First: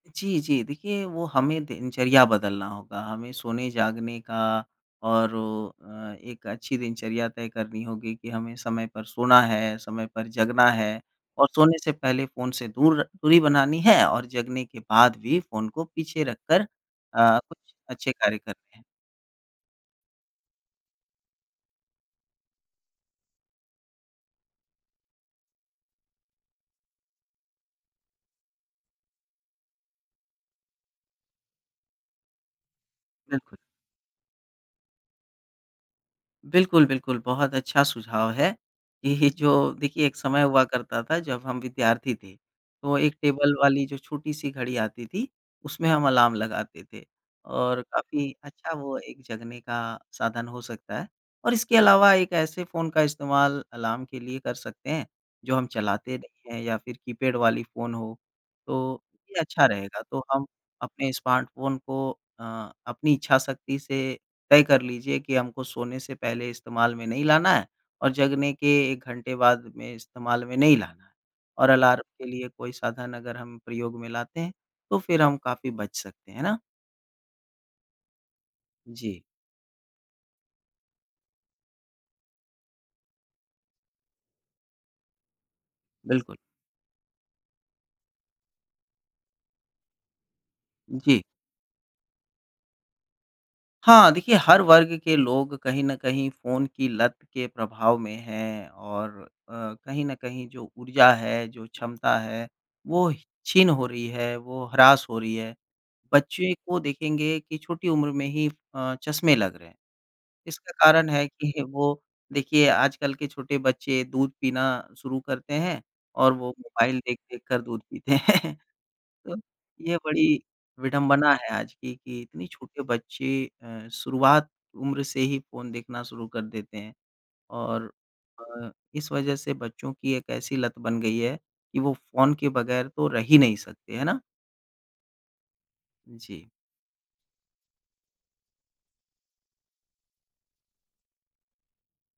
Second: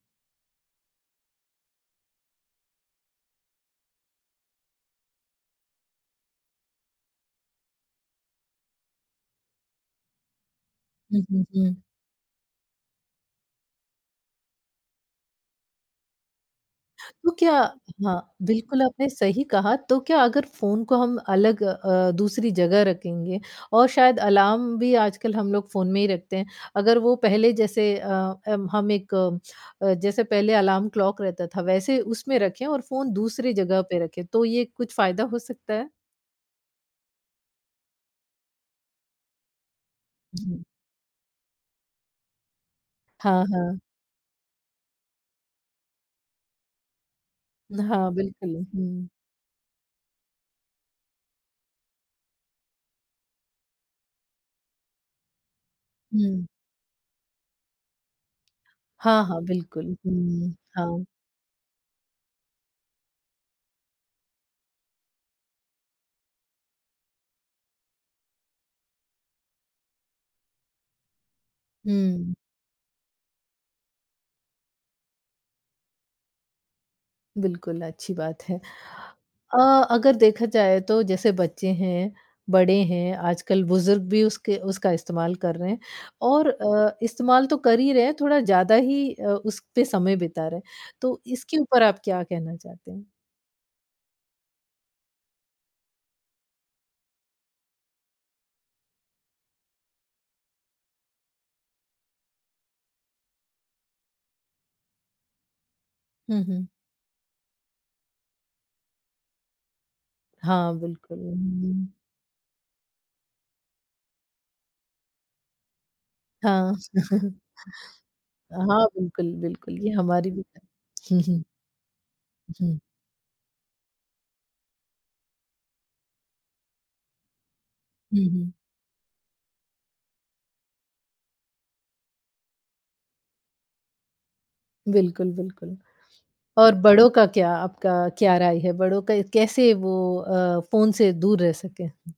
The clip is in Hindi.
जी, जी। देखिए, वो हमें दिनचर्या बदलना होगा। हमें सोने-जागने का और अ, एक अच्छी दिनचर्या तय करनी होगी कि हमें समय पर सोना है, समय पर जगना है। हुँ, हुँ, और सोने हुँ। से पहले फ़ोन से दूर दूरी बनानी है और जगने के बाद भी फ़ोन को पीछे रखकर तो अ, क्या कुछ अच्छे हाँ, कार्य करने बिल्कुल हैं। आपने सही कहा। तो क्या अगर फ़ोन को हम अलग अ, दूसरी जगह रखेंगे और शायद अलार्म भी आजकल हम लोग फ़ोन में ही रखते हैं। अगर वो पहले जैसे अ, अम, हम एक अ, जैसे पहले अलार्म क्लॉक रहता था, वैसे उसमें रखें और फ़ोन दूसरी बिल्कुल। जगह पे रखें, तो ये कुछ फ़ायदा हो सकता है? बिल्कुल, बिल्कुल। बहुत अच्छा सुझाव है। ये ही जो देखिए, एक समय हुँ। हुआ करता था, जब हम विद्यार्थी थे। तो एक हाँ, टेबल हाँ। वाली जो छोटी-सी घड़ी आती थी, उसमें हम अलार्म लगाते थे, और हाँ, काफ़ी बिल्कुल। अच्छा वो हुँ। एक जगने का साधन हो सकता है। और इसके अलावा एक ऐसे फ़ोन का इस्तेमाल अलार्म के लिए कर सकते हैं, जो हम चलाते हुँ। नहीं हैं या फिर कीपैड वाली फ़ोन हो, तो हाँ, ये हाँ, अच्छा बिल्कुल। रहेगा। तो हम हुँ। हाँ। अपने स्मार्टफ़ोन को अ, अपनी इच्छा शक्ति से तय कर लीजिए कि हमको सोने से पहले इस्तेमाल में नहीं लाना है और जगने के 1 घंटे बाद में इस्तेमाल में नहीं लाना है। और अलार्म के हुँ। लिए कोई साधन अगर हम प्रयोग में लाते हैं, तो फिर हम काफ़ी बच सकते हैं। है ना? बिल्कुल, अच्छी बात है। जी। अ, अगर देखा जाए तो जैसे बच्चे हैं, बड़े हैं, आजकल बुज़ुर्ग भी उसके उसका इस्तेमाल कर रहें हैं। बिल्कुल। और अ, इस्तेमाल तो कर ही रहें हैं, थोड़ा ज़्यादा ही अ, उस पे समय बिता रहें हैं। जी। तो इसके ऊपर आप क्या कहना चाहते हैं? हाँ, देखिए, हर वर्ग के लोग कहीं न कहीं फ़ोन की लत के प्रभाव में हैं और अ, कहीं न कहीं जो ऊर्जा है, जो क्षमता है, वो छिन हो रही है, वो हरास हो रही है। हुँ, बच्चे हुँ। को देखेंगे कि छोटी उम्र में ही अ, चश्मे लग रहें हैं। इसका हाँ, कारण बिल्कुल। है कि हुँ। वो देखिए, आजकल के छोटे बच्चे दूध पीना शुरू करते हैं और वो हाँ। मोबाइल देख-देख कर दूध पीते हैं। हाँ, बिल्कुल, तो बिल्कुल। ये ये हमारी बड़ी भी है। विडंबना है आज की, कि इतनी हुँ। छोटे बच्चे अ, शुरुआत उम्र से ही फ़ोन देखना शुरू कर देते हैं और हुँ, हुँ। अ, इस वज़ह से बच्चों की एक ऐसी लत बन गई है कि वो फ़ोन के बग़ैर तो रह ही नहीं सकते। है ना? बिल्कुल, बिल्कुल। जी। और बड़ों का क्या? आपका क्या राय है बड़ों का कैसे वो अ, फ़ोन से दूर रह सकें?